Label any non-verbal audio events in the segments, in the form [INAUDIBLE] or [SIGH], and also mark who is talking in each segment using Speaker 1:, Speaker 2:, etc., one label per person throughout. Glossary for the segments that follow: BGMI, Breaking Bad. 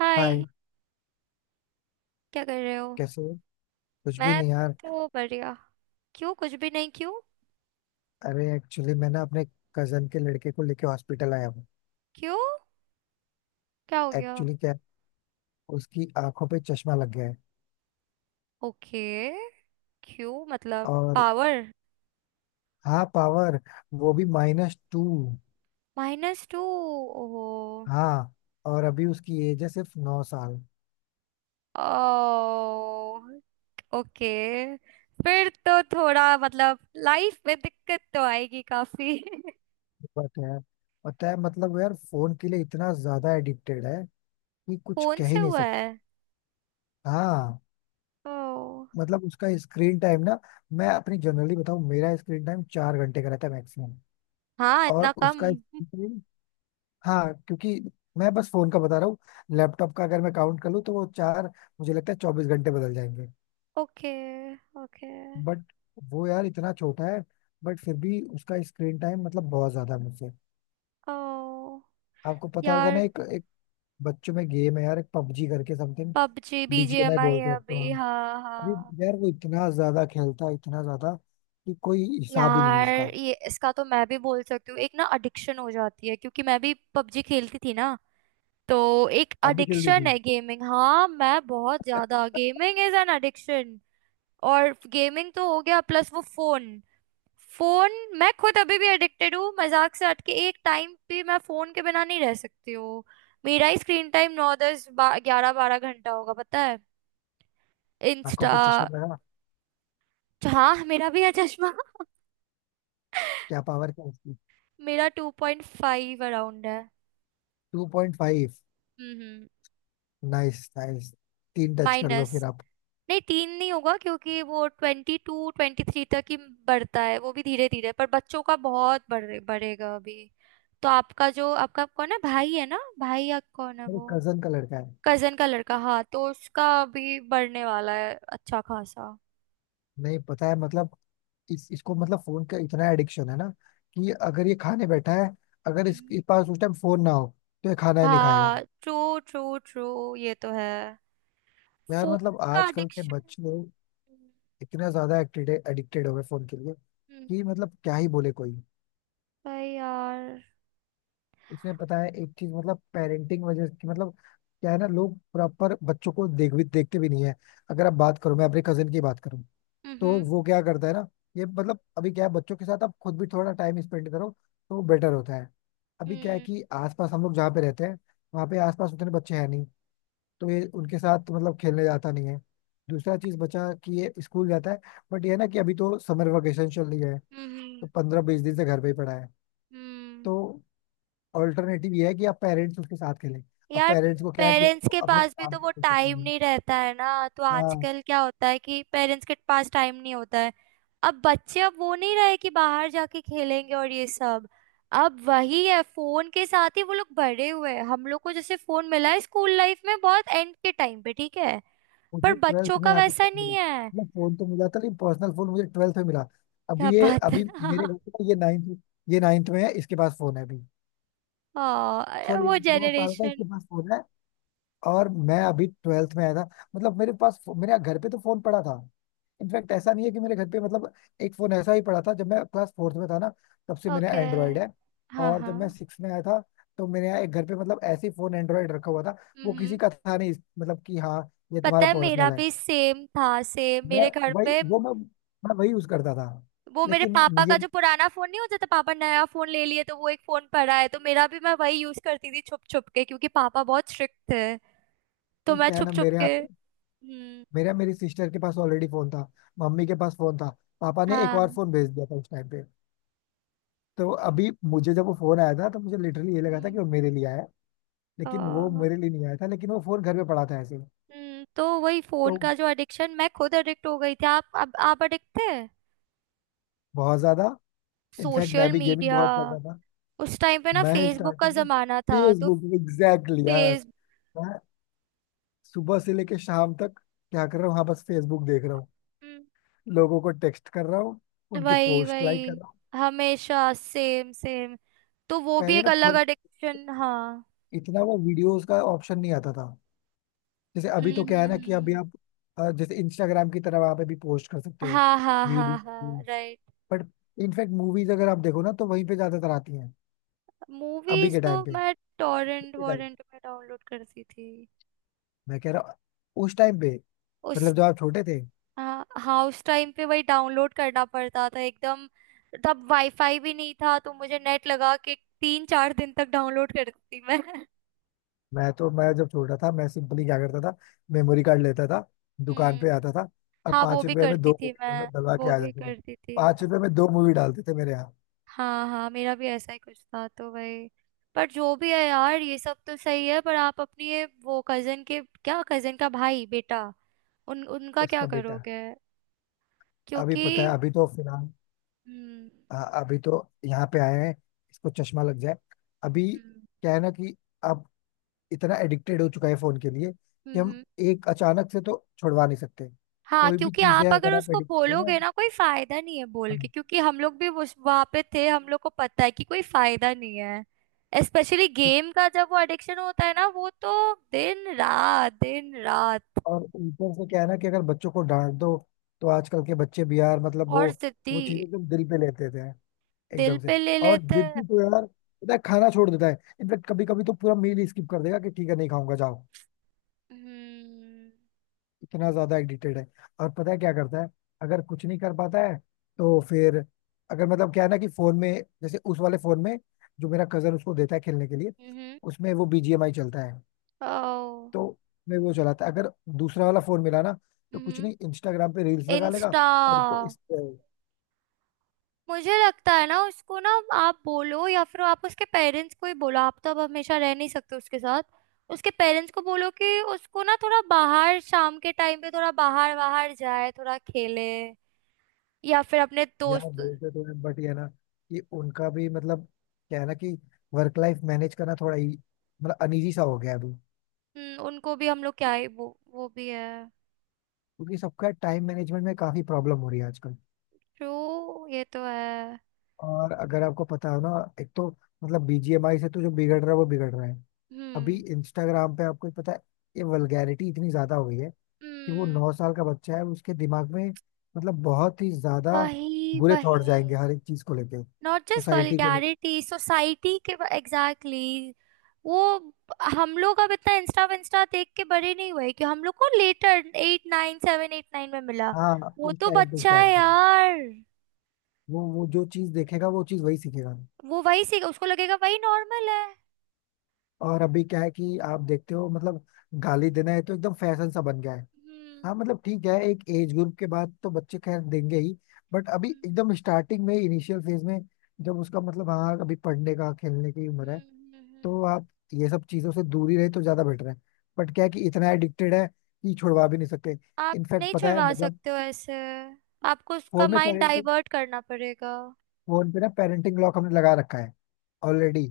Speaker 1: हाय।
Speaker 2: Hi.
Speaker 1: क्या कर रहे हो?
Speaker 2: कैसे हो? कुछ भी
Speaker 1: मैं
Speaker 2: नहीं यार।
Speaker 1: तो बढ़िया। क्यों, कुछ भी नहीं क्यों?
Speaker 2: अरे एक्चुअली मैं ना अपने कजन के लड़के को लेके हॉस्पिटल आया हूँ।
Speaker 1: क्यों, क्या हो गया?
Speaker 2: एक्चुअली क्या है, उसकी आंखों पे चश्मा लग गया है।
Speaker 1: ओके। क्यों, मतलब
Speaker 2: और
Speaker 1: पावर?
Speaker 2: हाँ, पावर वो भी -2।
Speaker 1: -2? ओहो।
Speaker 2: हाँ। और अभी उसकी एज है सिर्फ 9 साल।
Speaker 1: ओ, ओके। फिर तो थोड़ा मतलब लाइफ में दिक्कत तो आएगी काफी। [LAUGHS]
Speaker 2: बात है, पता है मतलब वो यार फोन के लिए इतना ज्यादा एडिक्टेड है कि कुछ
Speaker 1: फोन
Speaker 2: कह
Speaker 1: से
Speaker 2: ही नहीं
Speaker 1: हुआ है?
Speaker 2: सकता। हाँ,
Speaker 1: ओ।
Speaker 2: मतलब उसका स्क्रीन टाइम ना, मैं अपनी जनरली बताऊँ, मेरा स्क्रीन टाइम 4 घंटे का रहता है मैक्सिमम।
Speaker 1: हाँ इतना
Speaker 2: और
Speaker 1: कम?
Speaker 2: उसका, हाँ, क्योंकि मैं बस फोन का बता रहा हूँ। लैपटॉप का अगर मैं काउंट कर लूँ तो वो चार, मुझे लगता है 24 घंटे बदल जाएंगे।
Speaker 1: Okay, okay.
Speaker 2: बट वो यार इतना छोटा है, बट फिर भी उसका स्क्रीन टाइम मतलब बहुत ज्यादा है मुझसे।
Speaker 1: ओ,
Speaker 2: आपको पता होगा ना,
Speaker 1: यार।
Speaker 2: एक एक बच्चों में गेम है यार, एक पबजी करके समथिंग।
Speaker 1: पबजी
Speaker 2: बीजीएमआई
Speaker 1: बीजीएमआई
Speaker 2: बोलते
Speaker 1: है
Speaker 2: हैं तो
Speaker 1: अभी,
Speaker 2: हाँ।
Speaker 1: हाँ
Speaker 2: अभी
Speaker 1: हाँ।
Speaker 2: यार वो इतना ज्यादा खेलता है, इतना ज्यादा कि कोई हिसाब ही नहीं है
Speaker 1: यार,
Speaker 2: उसका।
Speaker 1: ये इसका तो मैं भी बोल सकती हूँ, एक ना एडिक्शन हो जाती है क्योंकि मैं भी पबजी खेलती थी ना। तो एक
Speaker 2: आप भी खेल
Speaker 1: एडिक्शन
Speaker 2: देखिए।
Speaker 1: है गेमिंग, हाँ। मैं बहुत ज्यादा, गेमिंग इज एन एडिक्शन। और गेमिंग तो हो गया, प्लस वो फोन। फोन। मैं खुद अभी भी एडिक्टेड हूँ, मजाक से हट के एक टाइम भी मैं फोन के बिना नहीं रह सकती हूँ। मेरा ही स्क्रीन टाइम नौ दस ग्यारह बारह घंटा होगा, पता है।
Speaker 2: आंखों
Speaker 1: इंस्टा।
Speaker 2: पे चश्मा लगा,
Speaker 1: हाँ मेरा भी है चश्मा।
Speaker 2: क्या पावर क्या उसकी?
Speaker 1: मेरा 2.5 अराउंड है।
Speaker 2: 2.5।
Speaker 1: हम्म।
Speaker 2: Nice nice. तीन टच कर लो
Speaker 1: माइनस।
Speaker 2: फिर आप।
Speaker 1: नहीं तीन नहीं होगा क्योंकि वो 22 23 तक ही बढ़ता है, वो भी धीरे धीरे, पर बच्चों का बहुत बढ़े, बढ़ेगा अभी। तो आपका जो, आपका कौन है भाई? है ना, भाई या कौन है
Speaker 2: मेरे
Speaker 1: वो?
Speaker 2: कजन का लड़का है।
Speaker 1: कजन का लड़का, हाँ, तो उसका अभी बढ़ने वाला है अच्छा खासा।
Speaker 2: नहीं पता है मतलब इसको मतलब फोन का इतना एडिक्शन है ना कि अगर ये खाने बैठा है, अगर इस,
Speaker 1: हम्म।
Speaker 2: इस पास उस टाइम फोन ना हो तो ये खाना ही
Speaker 1: भा,
Speaker 2: नहीं खाएगा।
Speaker 1: ट्रू, ट्रू ट्रू, ये तो है।
Speaker 2: यार
Speaker 1: फोन
Speaker 2: मतलब
Speaker 1: का
Speaker 2: आजकल के
Speaker 1: एडिक्शन।
Speaker 2: बच्चे लोग इतना ज्यादा एडिक्टेड हो गए फोन के लिए कि मतलब क्या ही बोले कोई।
Speaker 1: भाई यार।
Speaker 2: इसमें पता है एक चीज, मतलब पेरेंटिंग वजह की, मतलब क्या है ना, लोग प्रॉपर बच्चों को देख भी देखते भी नहीं है। अगर आप बात करो, मैं अपने कजन की बात करूँ तो
Speaker 1: हम्म
Speaker 2: वो क्या करता है ना, ये मतलब अभी क्या है, बच्चों के साथ आप खुद भी थोड़ा टाइम स्पेंड करो तो बेटर होता है। अभी क्या है
Speaker 1: हम्म
Speaker 2: कि आसपास हम लोग जहाँ पे रहते हैं, वहाँ पे आसपास उतने बच्चे हैं नहीं, तो ये उनके साथ मतलब खेलने जाता नहीं है। दूसरा चीज बचा कि ये स्कूल जाता है, बट ये है ना कि अभी तो समर वेकेशन चल रही है,
Speaker 1: हम्म
Speaker 2: तो 15-20 दिन से घर पे ही पड़ा है।
Speaker 1: हम्म।
Speaker 2: तो ऑल्टरनेटिव ये है कि आप पेरेंट्स उसके साथ खेलें। अब
Speaker 1: यार,
Speaker 2: पेरेंट्स को क्या है कि
Speaker 1: पेरेंट्स के
Speaker 2: अपने
Speaker 1: पास भी
Speaker 2: काम
Speaker 1: तो
Speaker 2: पे
Speaker 1: वो
Speaker 2: फोकस
Speaker 1: टाइम
Speaker 2: नहीं है।
Speaker 1: नहीं रहता है ना, तो
Speaker 2: हाँ।
Speaker 1: आजकल क्या होता है कि पेरेंट्स के पास टाइम नहीं होता है। अब बच्चे, अब वो नहीं रहे कि बाहर जाके खेलेंगे और ये सब। अब वही है, फोन के साथ ही वो लोग बड़े हुए हैं। हम लोग को जैसे फोन मिला है स्कूल लाइफ में बहुत एंड के टाइम पे, ठीक है। पर
Speaker 2: मुझे 12th
Speaker 1: बच्चों
Speaker 2: में
Speaker 1: का
Speaker 2: आके फोन
Speaker 1: वैसा
Speaker 2: मिला,
Speaker 1: नहीं है।
Speaker 2: मतलब फोन तो मिला था लेकिन पर्सनल फोन मुझे 12th में मिला।
Speaker 1: क्या
Speaker 2: अभी ये
Speaker 1: बात है।
Speaker 2: अभी मेरे घर
Speaker 1: [LAUGHS]
Speaker 2: पे ये नाइन्थ में है, इसके पास फोन है अभी।
Speaker 1: हाँ,
Speaker 2: सॉरी,
Speaker 1: वो
Speaker 2: 9 साल का
Speaker 1: जेनरेशन।
Speaker 2: इसके पास फोन है, और मैं अभी 12th में आया था। मतलब मेरे पास, मेरे घर पे तो फोन पड़ा था। इनफैक्ट ऐसा नहीं है कि मेरे घर पे मतलब एक फोन ऐसा ही पड़ा था, जब मैं क्लास 4th में था ना, तब से मेरा
Speaker 1: ओके।
Speaker 2: एंड्रॉयड है।
Speaker 1: हाँ
Speaker 2: और
Speaker 1: हाँ,
Speaker 2: जब मैं सिक्स में आया था, तो मेरे यहाँ एक घर पे मतलब ऐसे ही फोन एंड्रॉयड रखा हुआ था, वो किसी का था नहीं, मतलब कि हाँ, ये
Speaker 1: पता
Speaker 2: तुम्हारा
Speaker 1: है मेरा
Speaker 2: पर्सनल है।
Speaker 1: भी सेम था, सेम
Speaker 2: मैं
Speaker 1: मेरे घर
Speaker 2: वही
Speaker 1: पे।
Speaker 2: वो मैं मैं वही यूज करता था।
Speaker 1: वो मेरे
Speaker 2: लेकिन
Speaker 1: पापा का
Speaker 2: ये,
Speaker 1: जो पुराना फोन, नहीं हो जाता पापा नया फोन ले लिए तो वो एक फोन पड़ा है, तो मेरा भी, मैं वही यूज करती थी छुप छुप के क्योंकि पापा बहुत स्ट्रिक्ट थे। तो
Speaker 2: नहीं
Speaker 1: मैं
Speaker 2: क्या है
Speaker 1: छुप
Speaker 2: ना,
Speaker 1: छुप
Speaker 2: मेरे यहाँ
Speaker 1: के। हम्म।
Speaker 2: मेरी सिस्टर के पास ऑलरेडी फोन था, मम्मी के पास फोन था, पापा ने एक और
Speaker 1: हाँ।
Speaker 2: फोन भेज दिया था उस टाइम पे। तो अभी मुझे जब वो फोन आया था तो मुझे लिटरली ये लगा था कि
Speaker 1: हम्म।
Speaker 2: वो मेरे लिए आया है,
Speaker 1: अ,
Speaker 2: लेकिन वो मेरे लिए नहीं आया था, लेकिन वो फोन घर पे पड़ा था ऐसे ही।
Speaker 1: तो वही फोन
Speaker 2: तो
Speaker 1: का जो एडिक्शन, मैं खुद एडिक्ट हो गई थी, आप अब, आप एडिक्ट थे।
Speaker 2: बहुत ज्यादा, इनफैक्ट मैं
Speaker 1: सोशल
Speaker 2: भी गेमिंग
Speaker 1: मीडिया।
Speaker 2: बहुत करता था।
Speaker 1: उस टाइम पे ना
Speaker 2: मैं
Speaker 1: फेसबुक का
Speaker 2: स्टार्टिंग में
Speaker 1: जमाना था तो।
Speaker 2: फेसबुक, एग्जैक्टली यार।
Speaker 1: फेस।
Speaker 2: मैं सुबह से लेके शाम तक क्या कर रहा हूँ, हाँ बस फेसबुक देख रहा हूँ, लोगों को टेक्स्ट कर रहा हूँ, उनकी
Speaker 1: वही
Speaker 2: पोस्ट लाइक कर
Speaker 1: वही,
Speaker 2: रहा हूँ।
Speaker 1: हमेशा सेम सेम। तो वो भी
Speaker 2: पहले
Speaker 1: एक
Speaker 2: ना
Speaker 1: अलग एडिक्शन, हाँ।
Speaker 2: इतना वो वीडियोस का ऑप्शन नहीं आता था, जैसे
Speaker 1: हम्म
Speaker 2: अभी तो क्या है
Speaker 1: हम्म
Speaker 2: ना कि अभी
Speaker 1: हम्म।
Speaker 2: आप, जैसे इंस्टाग्राम की तरह वहां पे भी पोस्ट कर सकते हो
Speaker 1: हाँ हाँ हाँ
Speaker 2: वीडियो।
Speaker 1: हाँ, राइट।
Speaker 2: बट इनफैक्ट मूवीज अगर आप देखो ना तो वहीं पे ज्यादातर आती हैं। अभी
Speaker 1: मूवीज
Speaker 2: के
Speaker 1: तो
Speaker 2: टाइम पे,
Speaker 1: मैं टॉरेंट
Speaker 2: के टाइम
Speaker 1: वॉरेंट में डाउनलोड करती थी।
Speaker 2: मैं कह रहा हूँ उस टाइम पे,
Speaker 1: उस,
Speaker 2: मतलब जब आप छोटे थे।
Speaker 1: हाँ हाँ, उस टाइम पे वही डाउनलोड करना पड़ता था एकदम। तब वाईफाई भी नहीं था तो मुझे नेट लगा के 3 4 दिन तक डाउनलोड करती थी मैं। [LAUGHS]
Speaker 2: मैं तो, मैं जब छोटा था मैं सिंपली क्या करता था, मेमोरी कार्ड लेता था, दुकान
Speaker 1: हम्म।
Speaker 2: पे आता था, और
Speaker 1: हाँ, वो
Speaker 2: पांच
Speaker 1: भी
Speaker 2: रुपए में
Speaker 1: करती
Speaker 2: दो
Speaker 1: थी
Speaker 2: मूवी
Speaker 1: मैं।
Speaker 2: डलवा के
Speaker 1: वो
Speaker 2: आ
Speaker 1: भी
Speaker 2: जाता था।
Speaker 1: करती थी,
Speaker 2: 5 रुपए
Speaker 1: हाँ।
Speaker 2: में दो मूवी डालते थे मेरे यहाँ।
Speaker 1: हाँ हाँ, मेरा भी ऐसा ही कुछ था, तो भाई, पर जो भी है यार, ये सब तो सही है, पर आप अपनी ये, वो कजन के क्या, कजन का भाई बेटा, उन उनका क्या
Speaker 2: उसका बेटा।
Speaker 1: करोगे?
Speaker 2: अभी
Speaker 1: क्योंकि,
Speaker 2: पता है अभी तो फिलहाल,
Speaker 1: हम्म
Speaker 2: अ, अभी तो यहाँ पे आए हैं, इसको चश्मा लग जाए अभी।
Speaker 1: हम्म
Speaker 2: क्या है ना कि अब इतना एडिक्टेड हो चुका है फोन के लिए कि हम
Speaker 1: हम्म,
Speaker 2: एक अचानक से तो छुड़वा नहीं सकते।
Speaker 1: हाँ,
Speaker 2: कोई भी
Speaker 1: क्योंकि
Speaker 2: चीज
Speaker 1: आप
Speaker 2: है
Speaker 1: अगर
Speaker 2: अगर आप
Speaker 1: उसको
Speaker 2: एडिक्टेड हो ना।
Speaker 1: बोलोगे ना कोई फायदा नहीं है बोल के,
Speaker 2: हाँ।
Speaker 1: क्योंकि हम लोग भी उस वहां पे थे, हम लोग को पता है कि कोई फायदा नहीं है, स्पेशली
Speaker 2: क्यों-
Speaker 1: गेम का जब वो एडिक्शन होता है ना, वो तो दिन रात दिन रात।
Speaker 2: और ऊपर से क्या है ना कि अगर बच्चों को डांट दो, तो आजकल के बच्चे भी यार मतलब वो
Speaker 1: और सिद्धि,
Speaker 2: वो चीजें एकदम दिल पे लेते थे
Speaker 1: दिल
Speaker 2: एकदम से।
Speaker 1: पे ले
Speaker 2: और
Speaker 1: लेते हैं।
Speaker 2: जिद्दी तो यार पता है, खाना छोड़ देता है। इनफेक्ट कभी कभी तो पूरा मील ही स्किप कर देगा कि ठीक है नहीं खाऊंगा जाओ।
Speaker 1: हम्म
Speaker 2: इतना ज्यादा एडिक्टेड है। और पता है क्या करता है, अगर कुछ नहीं कर पाता है तो फिर, अगर मतलब क्या है ना कि फोन में, जैसे उस वाले फोन में जो मेरा कजन उसको देता है खेलने के लिए,
Speaker 1: हम्म।
Speaker 2: उसमें वो बीजीएमआई चलता है।
Speaker 1: ओ।
Speaker 2: तो मैं वो चलाता है अगर दूसरा वाला फोन मिला ना, तो कुछ
Speaker 1: हम्म।
Speaker 2: नहीं इंस्टाग्राम पे रील्स लगा लेगा।
Speaker 1: इंस्टा।
Speaker 2: और उसको इस।
Speaker 1: मुझे लगता है ना उसको ना, आप बोलो या फिर आप उसके पेरेंट्स को ही बोलो, आप तो अब हमेशा रह नहीं सकते उसके साथ। उसके पेरेंट्स को बोलो कि उसको ना थोड़ा बाहर, शाम के टाइम पे थोड़ा बाहर बाहर जाए, थोड़ा खेले या फिर अपने
Speaker 2: यार
Speaker 1: दोस्त।
Speaker 2: बोलते तो हैं बट ये है ना कि उनका भी मतलब क्या है ना कि वर्क लाइफ मैनेज करना थोड़ा ही मतलब अनईजी सा हो गया है अभी।
Speaker 1: उनको भी, हम लोग क्या ही, वो भी है।
Speaker 2: क्योंकि सबका टाइम मैनेजमेंट में काफी प्रॉब्लम हो रही है आजकल।
Speaker 1: ट्रू, ये तो है।
Speaker 2: और अगर आपको पता हो ना, एक तो मतलब बीजीएमआई से तो जो बिगड़ रहा है वो बिगड़ रहा है। अभी
Speaker 1: हम्म
Speaker 2: इंस्टाग्राम पे आपको पता है ये वल्गैरिटी इतनी ज्यादा हो गई है कि वो
Speaker 1: हम्म।
Speaker 2: 9 साल का बच्चा है, उसके दिमाग में मतलब बहुत ही ज्यादा
Speaker 1: वही
Speaker 2: बुरे थॉट
Speaker 1: वही।
Speaker 2: जाएंगे, हर एक चीज को लेके,
Speaker 1: नॉट जस्ट
Speaker 2: सोसाइटी को लेके।
Speaker 1: वल्गैरिटी, सोसाइटी के, एग्जैक्टली, exactly, वो हम लोग अब इतना इंस्टा विंस्टा देख के बड़े नहीं हुए, कि हम लोग को letter, eight nine seven eight nine में मिला।
Speaker 2: हाँ
Speaker 1: वो
Speaker 2: उस
Speaker 1: तो
Speaker 2: टाइम पे
Speaker 1: बच्चा
Speaker 2: स्टार्ट
Speaker 1: है
Speaker 2: किया,
Speaker 1: यार।
Speaker 2: वो जो चीज देखेगा वो चीज वही सीखेगा।
Speaker 1: वो वही सीख, उसको लगेगा वही नॉर्मल है।
Speaker 2: और अभी क्या है कि आप देखते हो मतलब गाली देना है तो एकदम फैशन सा बन गया है। हाँ
Speaker 1: हम्म,
Speaker 2: मतलब ठीक है, एक एज ग्रुप के बाद तो बच्चे खैर देंगे ही, बट अभी
Speaker 1: हम्म,
Speaker 2: एकदम स्टार्टिंग में, इनिशियल फेज में, जब उसका मतलब हाँ अभी पढ़ने का खेलने की उम्र है,
Speaker 1: हम्म, हम्म।
Speaker 2: तो आप ये सब चीजों से दूरी रहे तो ज्यादा बेटर है। बट क्या है कि इतना एडिक्टेड है कि छुड़वा भी नहीं सकते।
Speaker 1: आप
Speaker 2: इनफैक्ट
Speaker 1: नहीं
Speaker 2: पता है
Speaker 1: छुड़वा
Speaker 2: मतलब
Speaker 1: सकते हो ऐसे। आपको उसका
Speaker 2: फोन में
Speaker 1: माइंड
Speaker 2: पेरेंट
Speaker 1: डाइवर्ट करना पड़ेगा।
Speaker 2: फोन पे ना पेरेंटिंग लॉक हमने लगा रखा है ऑलरेडी।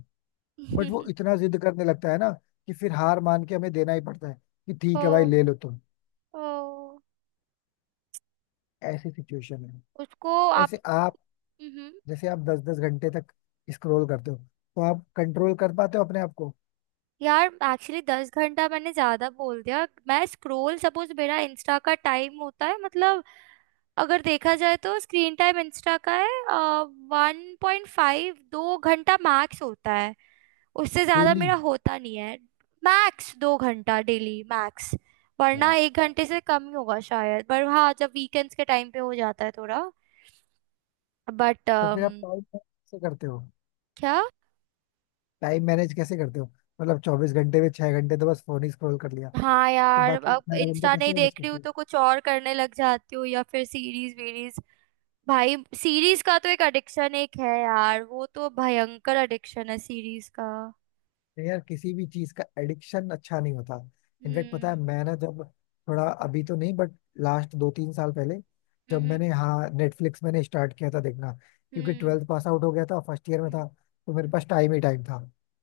Speaker 2: बट वो
Speaker 1: [LAUGHS]
Speaker 2: इतना जिद करने लगता है ना कि फिर हार मान के हमें देना ही पड़ता है कि
Speaker 1: ओ।
Speaker 2: ठीक है भाई ले लो तुम।
Speaker 1: ओ।
Speaker 2: ऐसी सिचुएशन है।
Speaker 1: उसको, आप।
Speaker 2: वैसे आप
Speaker 1: हम्म।
Speaker 2: जैसे आप 10 10 घंटे तक स्क्रॉल करते हो, तो आप कंट्रोल कर पाते हो अपने आप को?
Speaker 1: यार एक्चुअली 10 घंटा मैंने ज्यादा बोल दिया, मैं स्क्रोल सपोज मेरा इंस्टा का टाइम होता है मतलब, अगर देखा जाए तो स्क्रीन टाइम इंस्टा का है 1.5, 2 घंटा मैक्स होता है। उससे ज्यादा
Speaker 2: डेली?
Speaker 1: मेरा होता नहीं है। मैक्स 2 घंटा, डेली मैक्स। वरना
Speaker 2: हाँ,
Speaker 1: एक घंटे से कम ही होगा शायद, पर हाँ जब वीकेंड्स के टाइम पे हो जाता है थोड़ा। बट
Speaker 2: तो फिर आप टाइम कैसे करते हो,
Speaker 1: क्या।
Speaker 2: टाइम मैनेज कैसे करते हो? मतलब 24 घंटे में 6 घंटे तो बस फोन ही स्क्रॉल कर लिया,
Speaker 1: हाँ
Speaker 2: तो
Speaker 1: यार,
Speaker 2: बाकी
Speaker 1: अब
Speaker 2: 18 घंटे
Speaker 1: इंस्टा
Speaker 2: कैसे
Speaker 1: नहीं
Speaker 2: मैनेज
Speaker 1: देख रही
Speaker 2: करते
Speaker 1: हूँ
Speaker 2: हो?
Speaker 1: तो कुछ और करने लग जाती हूँ, या फिर सीरीज वीरीज। भाई, सीरीज का तो एक एडिक्शन एक है यार, वो तो भयंकर एडिक्शन है सीरीज का।
Speaker 2: तो यार किसी भी चीज का एडिक्शन अच्छा नहीं होता। इनफैक्ट पता है
Speaker 1: हम्म
Speaker 2: मैं ना जब, थोड़ा अभी तो नहीं बट लास्ट 2-3 साल पहले, जब
Speaker 1: हम्म
Speaker 2: मैंने, हाँ, नेटफ्लिक्स मैंने स्टार्ट किया था देखना, क्योंकि
Speaker 1: हम्म
Speaker 2: 12th पास आउट हो गया था, फर्स्ट ईयर में था,
Speaker 1: हम्म,
Speaker 2: तो मेरे
Speaker 1: हम्म।
Speaker 2: पास टाइम ही टाइम था।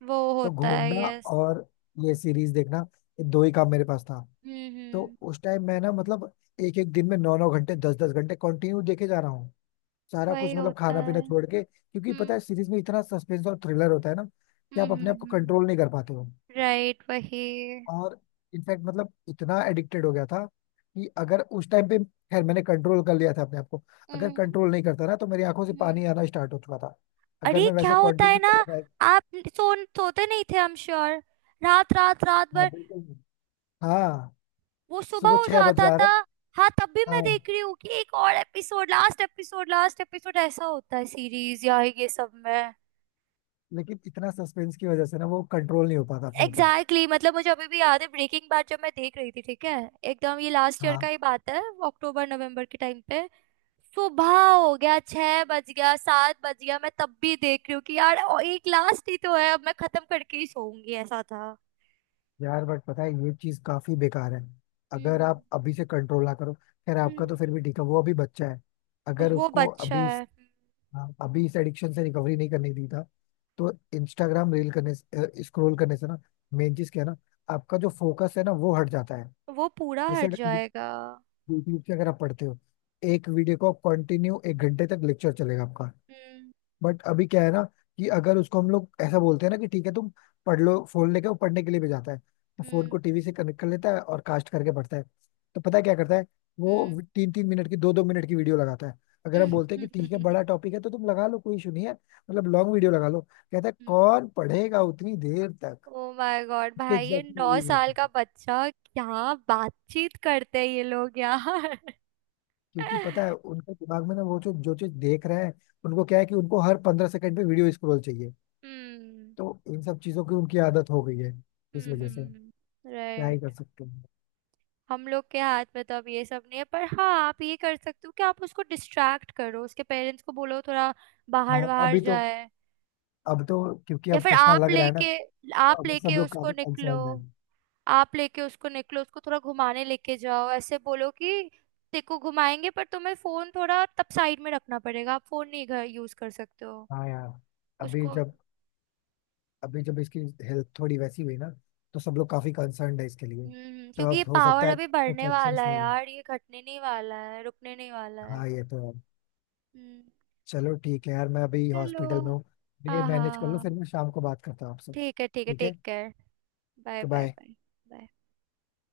Speaker 1: वो
Speaker 2: तो
Speaker 1: होता है,
Speaker 2: घूमना
Speaker 1: यस।
Speaker 2: और ये सीरीज देखना, ये दो ही काम मेरे पास था। तो
Speaker 1: हम्म।
Speaker 2: उस टाइम मैं ना मतलब एक एक दिन में 9 9 घंटे 10 10 घंटे कंटिन्यू देखे जा रहा हूँ, सारा
Speaker 1: वही
Speaker 2: कुछ मतलब
Speaker 1: होता
Speaker 2: खाना पीना
Speaker 1: है।
Speaker 2: छोड़ के, क्योंकि पता
Speaker 1: हम्म
Speaker 2: है सीरीज में इतना सस्पेंस और थ्रिलर होता है ना कि
Speaker 1: हम्म
Speaker 2: आप अपने आप को
Speaker 1: हम्म,
Speaker 2: कंट्रोल नहीं कर पाते हो।
Speaker 1: राइट, वही।
Speaker 2: और इनफैक्ट मतलब इतना एडिक्टेड हो गया था कि अगर उस टाइम पे खैर मैंने कंट्रोल कर लिया था अपने आप को, अगर
Speaker 1: हम्म
Speaker 2: कंट्रोल नहीं करता ना तो मेरी आंखों से
Speaker 1: हम्म।
Speaker 2: पानी आना स्टार्ट हो चुका था, अगर
Speaker 1: अरे
Speaker 2: मैं
Speaker 1: क्या
Speaker 2: वैसे
Speaker 1: होता है
Speaker 2: कंटिन्यू
Speaker 1: ना,
Speaker 2: कर रहा।
Speaker 1: आप सोते नहीं थे, आई एम श्योर, रात रात रात
Speaker 2: हाँ
Speaker 1: भर,
Speaker 2: बिल्कुल। हाँ।
Speaker 1: वो सुबह
Speaker 2: सुबह
Speaker 1: हो
Speaker 2: 6 बज
Speaker 1: जाता
Speaker 2: जा रहा
Speaker 1: था।
Speaker 2: है।
Speaker 1: हाँ तब भी मैं
Speaker 2: हाँ,
Speaker 1: देख रही हूँ कि एक और episode, last episode, last episode, ऐसा होता है सीरीज या ये सब में।
Speaker 2: लेकिन इतना सस्पेंस की वजह से ना वो कंट्रोल नहीं हो पाता अपने ऊपर।
Speaker 1: एग्जैक्टली, exactly, मतलब मुझे अभी भी याद है, ब्रेकिंग बैड जब मैं देख रही थी ठीक है, एकदम ये लास्ट ईयर का
Speaker 2: हाँ
Speaker 1: ही बात है, अक्टूबर नवंबर के टाइम पे, सुबह हो गया छह बज गया सात बज गया, मैं तब भी देख रही हूँ कि यार और एक लास्ट ही तो है, अब मैं खत्म करके ही सोऊंगी, ऐसा था।
Speaker 2: यार बट पता है ये चीज काफी बेकार है, अगर
Speaker 1: हम्म
Speaker 2: आप अभी से कंट्रोल ना करो, खैर आपका तो फिर भी
Speaker 1: हम्म।
Speaker 2: ठीक है, वो अभी बच्चा है, अगर
Speaker 1: वो
Speaker 2: उसको
Speaker 1: बच्चा
Speaker 2: अभी,
Speaker 1: है,
Speaker 2: हाँ, अभी इस एडिक्शन से रिकवरी नहीं करने दी था तो इंस्टाग्राम रील करने से स्क्रॉल करने से ना, मेन चीज क्या है ना, आपका जो फोकस है ना वो हट जाता है।
Speaker 1: वो पूरा
Speaker 2: जैसे
Speaker 1: हट
Speaker 2: अगर
Speaker 1: जाएगा।
Speaker 2: यूट्यूब से अगर आप पढ़ते हो, एक वीडियो को कंटिन्यू एक घंटे तक लेक्चर चलेगा आपका। बट अभी क्या है ना कि अगर उसको हम लोग ऐसा बोलते हैं ना कि ठीक है तुम पढ़ लो फोन लेके, वो पढ़ने के लिए भी जाता है तो फोन
Speaker 1: हम्म
Speaker 2: को टीवी से कनेक्ट कर लेता है और कास्ट करके पढ़ता है। तो पता है क्या करता है,
Speaker 1: हम्म।
Speaker 2: वो 3 3 मिनट की, 2 2 मिनट की वीडियो लगाता है। अगर हम बोलते हैं कि ठीक है बड़ा
Speaker 1: [LAUGHS]
Speaker 2: टॉपिक है तो तुम लगा लो कोई इशू नहीं है, मतलब लॉन्ग वीडियो लगा लो, कहता है
Speaker 1: हम्म।
Speaker 2: कौन पढ़ेगा उतनी देर तक।
Speaker 1: ओ माय गॉड
Speaker 2: उसके
Speaker 1: भाई, ये
Speaker 2: एग्जैक्टली यही
Speaker 1: नौ
Speaker 2: बोलते
Speaker 1: साल
Speaker 2: हैं,
Speaker 1: का बच्चा, क्या बातचीत करते हैं ये लोग यार।
Speaker 2: क्योंकि पता
Speaker 1: [LAUGHS]
Speaker 2: है उनके दिमाग में ना वो जो जो चीज देख रहे हैं, उनको क्या है कि उनको हर 15 सेकंड पे वीडियो स्क्रॉल चाहिए,
Speaker 1: हम्म
Speaker 2: तो इन सब चीजों की उनकी आदत हो गई है इस वजह से।
Speaker 1: हम्म,
Speaker 2: क्या ही कर
Speaker 1: राइट।
Speaker 2: सकते हैं।
Speaker 1: हम लोग के हाथ में तो अब ये सब नहीं है, पर हाँ आप ये कर सकते हो कि आप उसको डिस्ट्रैक्ट करो, उसके पेरेंट्स को बोलो थोड़ा बाहर
Speaker 2: हाँ
Speaker 1: बाहर
Speaker 2: अभी तो,
Speaker 1: जाए,
Speaker 2: अब तो क्योंकि
Speaker 1: या
Speaker 2: अब
Speaker 1: फिर
Speaker 2: चश्मा लग रहा है ना, तो
Speaker 1: आप
Speaker 2: अभी सब
Speaker 1: लेके
Speaker 2: लोग
Speaker 1: उसको
Speaker 2: काफी
Speaker 1: निकलो।
Speaker 2: कंसर्न है।
Speaker 1: आप लेके उसको निकलो, उसको थोड़ा घुमाने लेके जाओ, ऐसे बोलो कि देखो घुमाएंगे पर तुम्हें फोन थोड़ा तब साइड में रखना पड़ेगा, आप फोन नहीं घर यूज कर सकते हो
Speaker 2: हाँ यार, अभी
Speaker 1: उसको।
Speaker 2: जब अभी जब इसकी हेल्थ थोड़ी वैसी हुई ना, तो सब लोग काफी कंसर्न है इसके लिए।
Speaker 1: हम्म,
Speaker 2: तो
Speaker 1: क्योंकि
Speaker 2: अब
Speaker 1: ये
Speaker 2: हो
Speaker 1: पावर
Speaker 2: सकता है
Speaker 1: अभी
Speaker 2: कुछ
Speaker 1: बढ़ने वाला
Speaker 2: एक्शंस,
Speaker 1: है
Speaker 2: नहीं
Speaker 1: यार, ये घटने नहीं वाला है, रुकने नहीं वाला है।
Speaker 2: हाँ ये तो है।
Speaker 1: हम्म।
Speaker 2: चलो ठीक है यार, मैं अभी
Speaker 1: चलो,
Speaker 2: हॉस्पिटल में हूँ, ये
Speaker 1: हाँ
Speaker 2: मैनेज
Speaker 1: हाँ
Speaker 2: कर लो, फिर
Speaker 1: हाँ,
Speaker 2: मैं शाम को बात करता हूँ आपसे,
Speaker 1: ठीक है ठीक है,
Speaker 2: ठीक है
Speaker 1: take care, bye bye
Speaker 2: bye.
Speaker 1: Bye bye.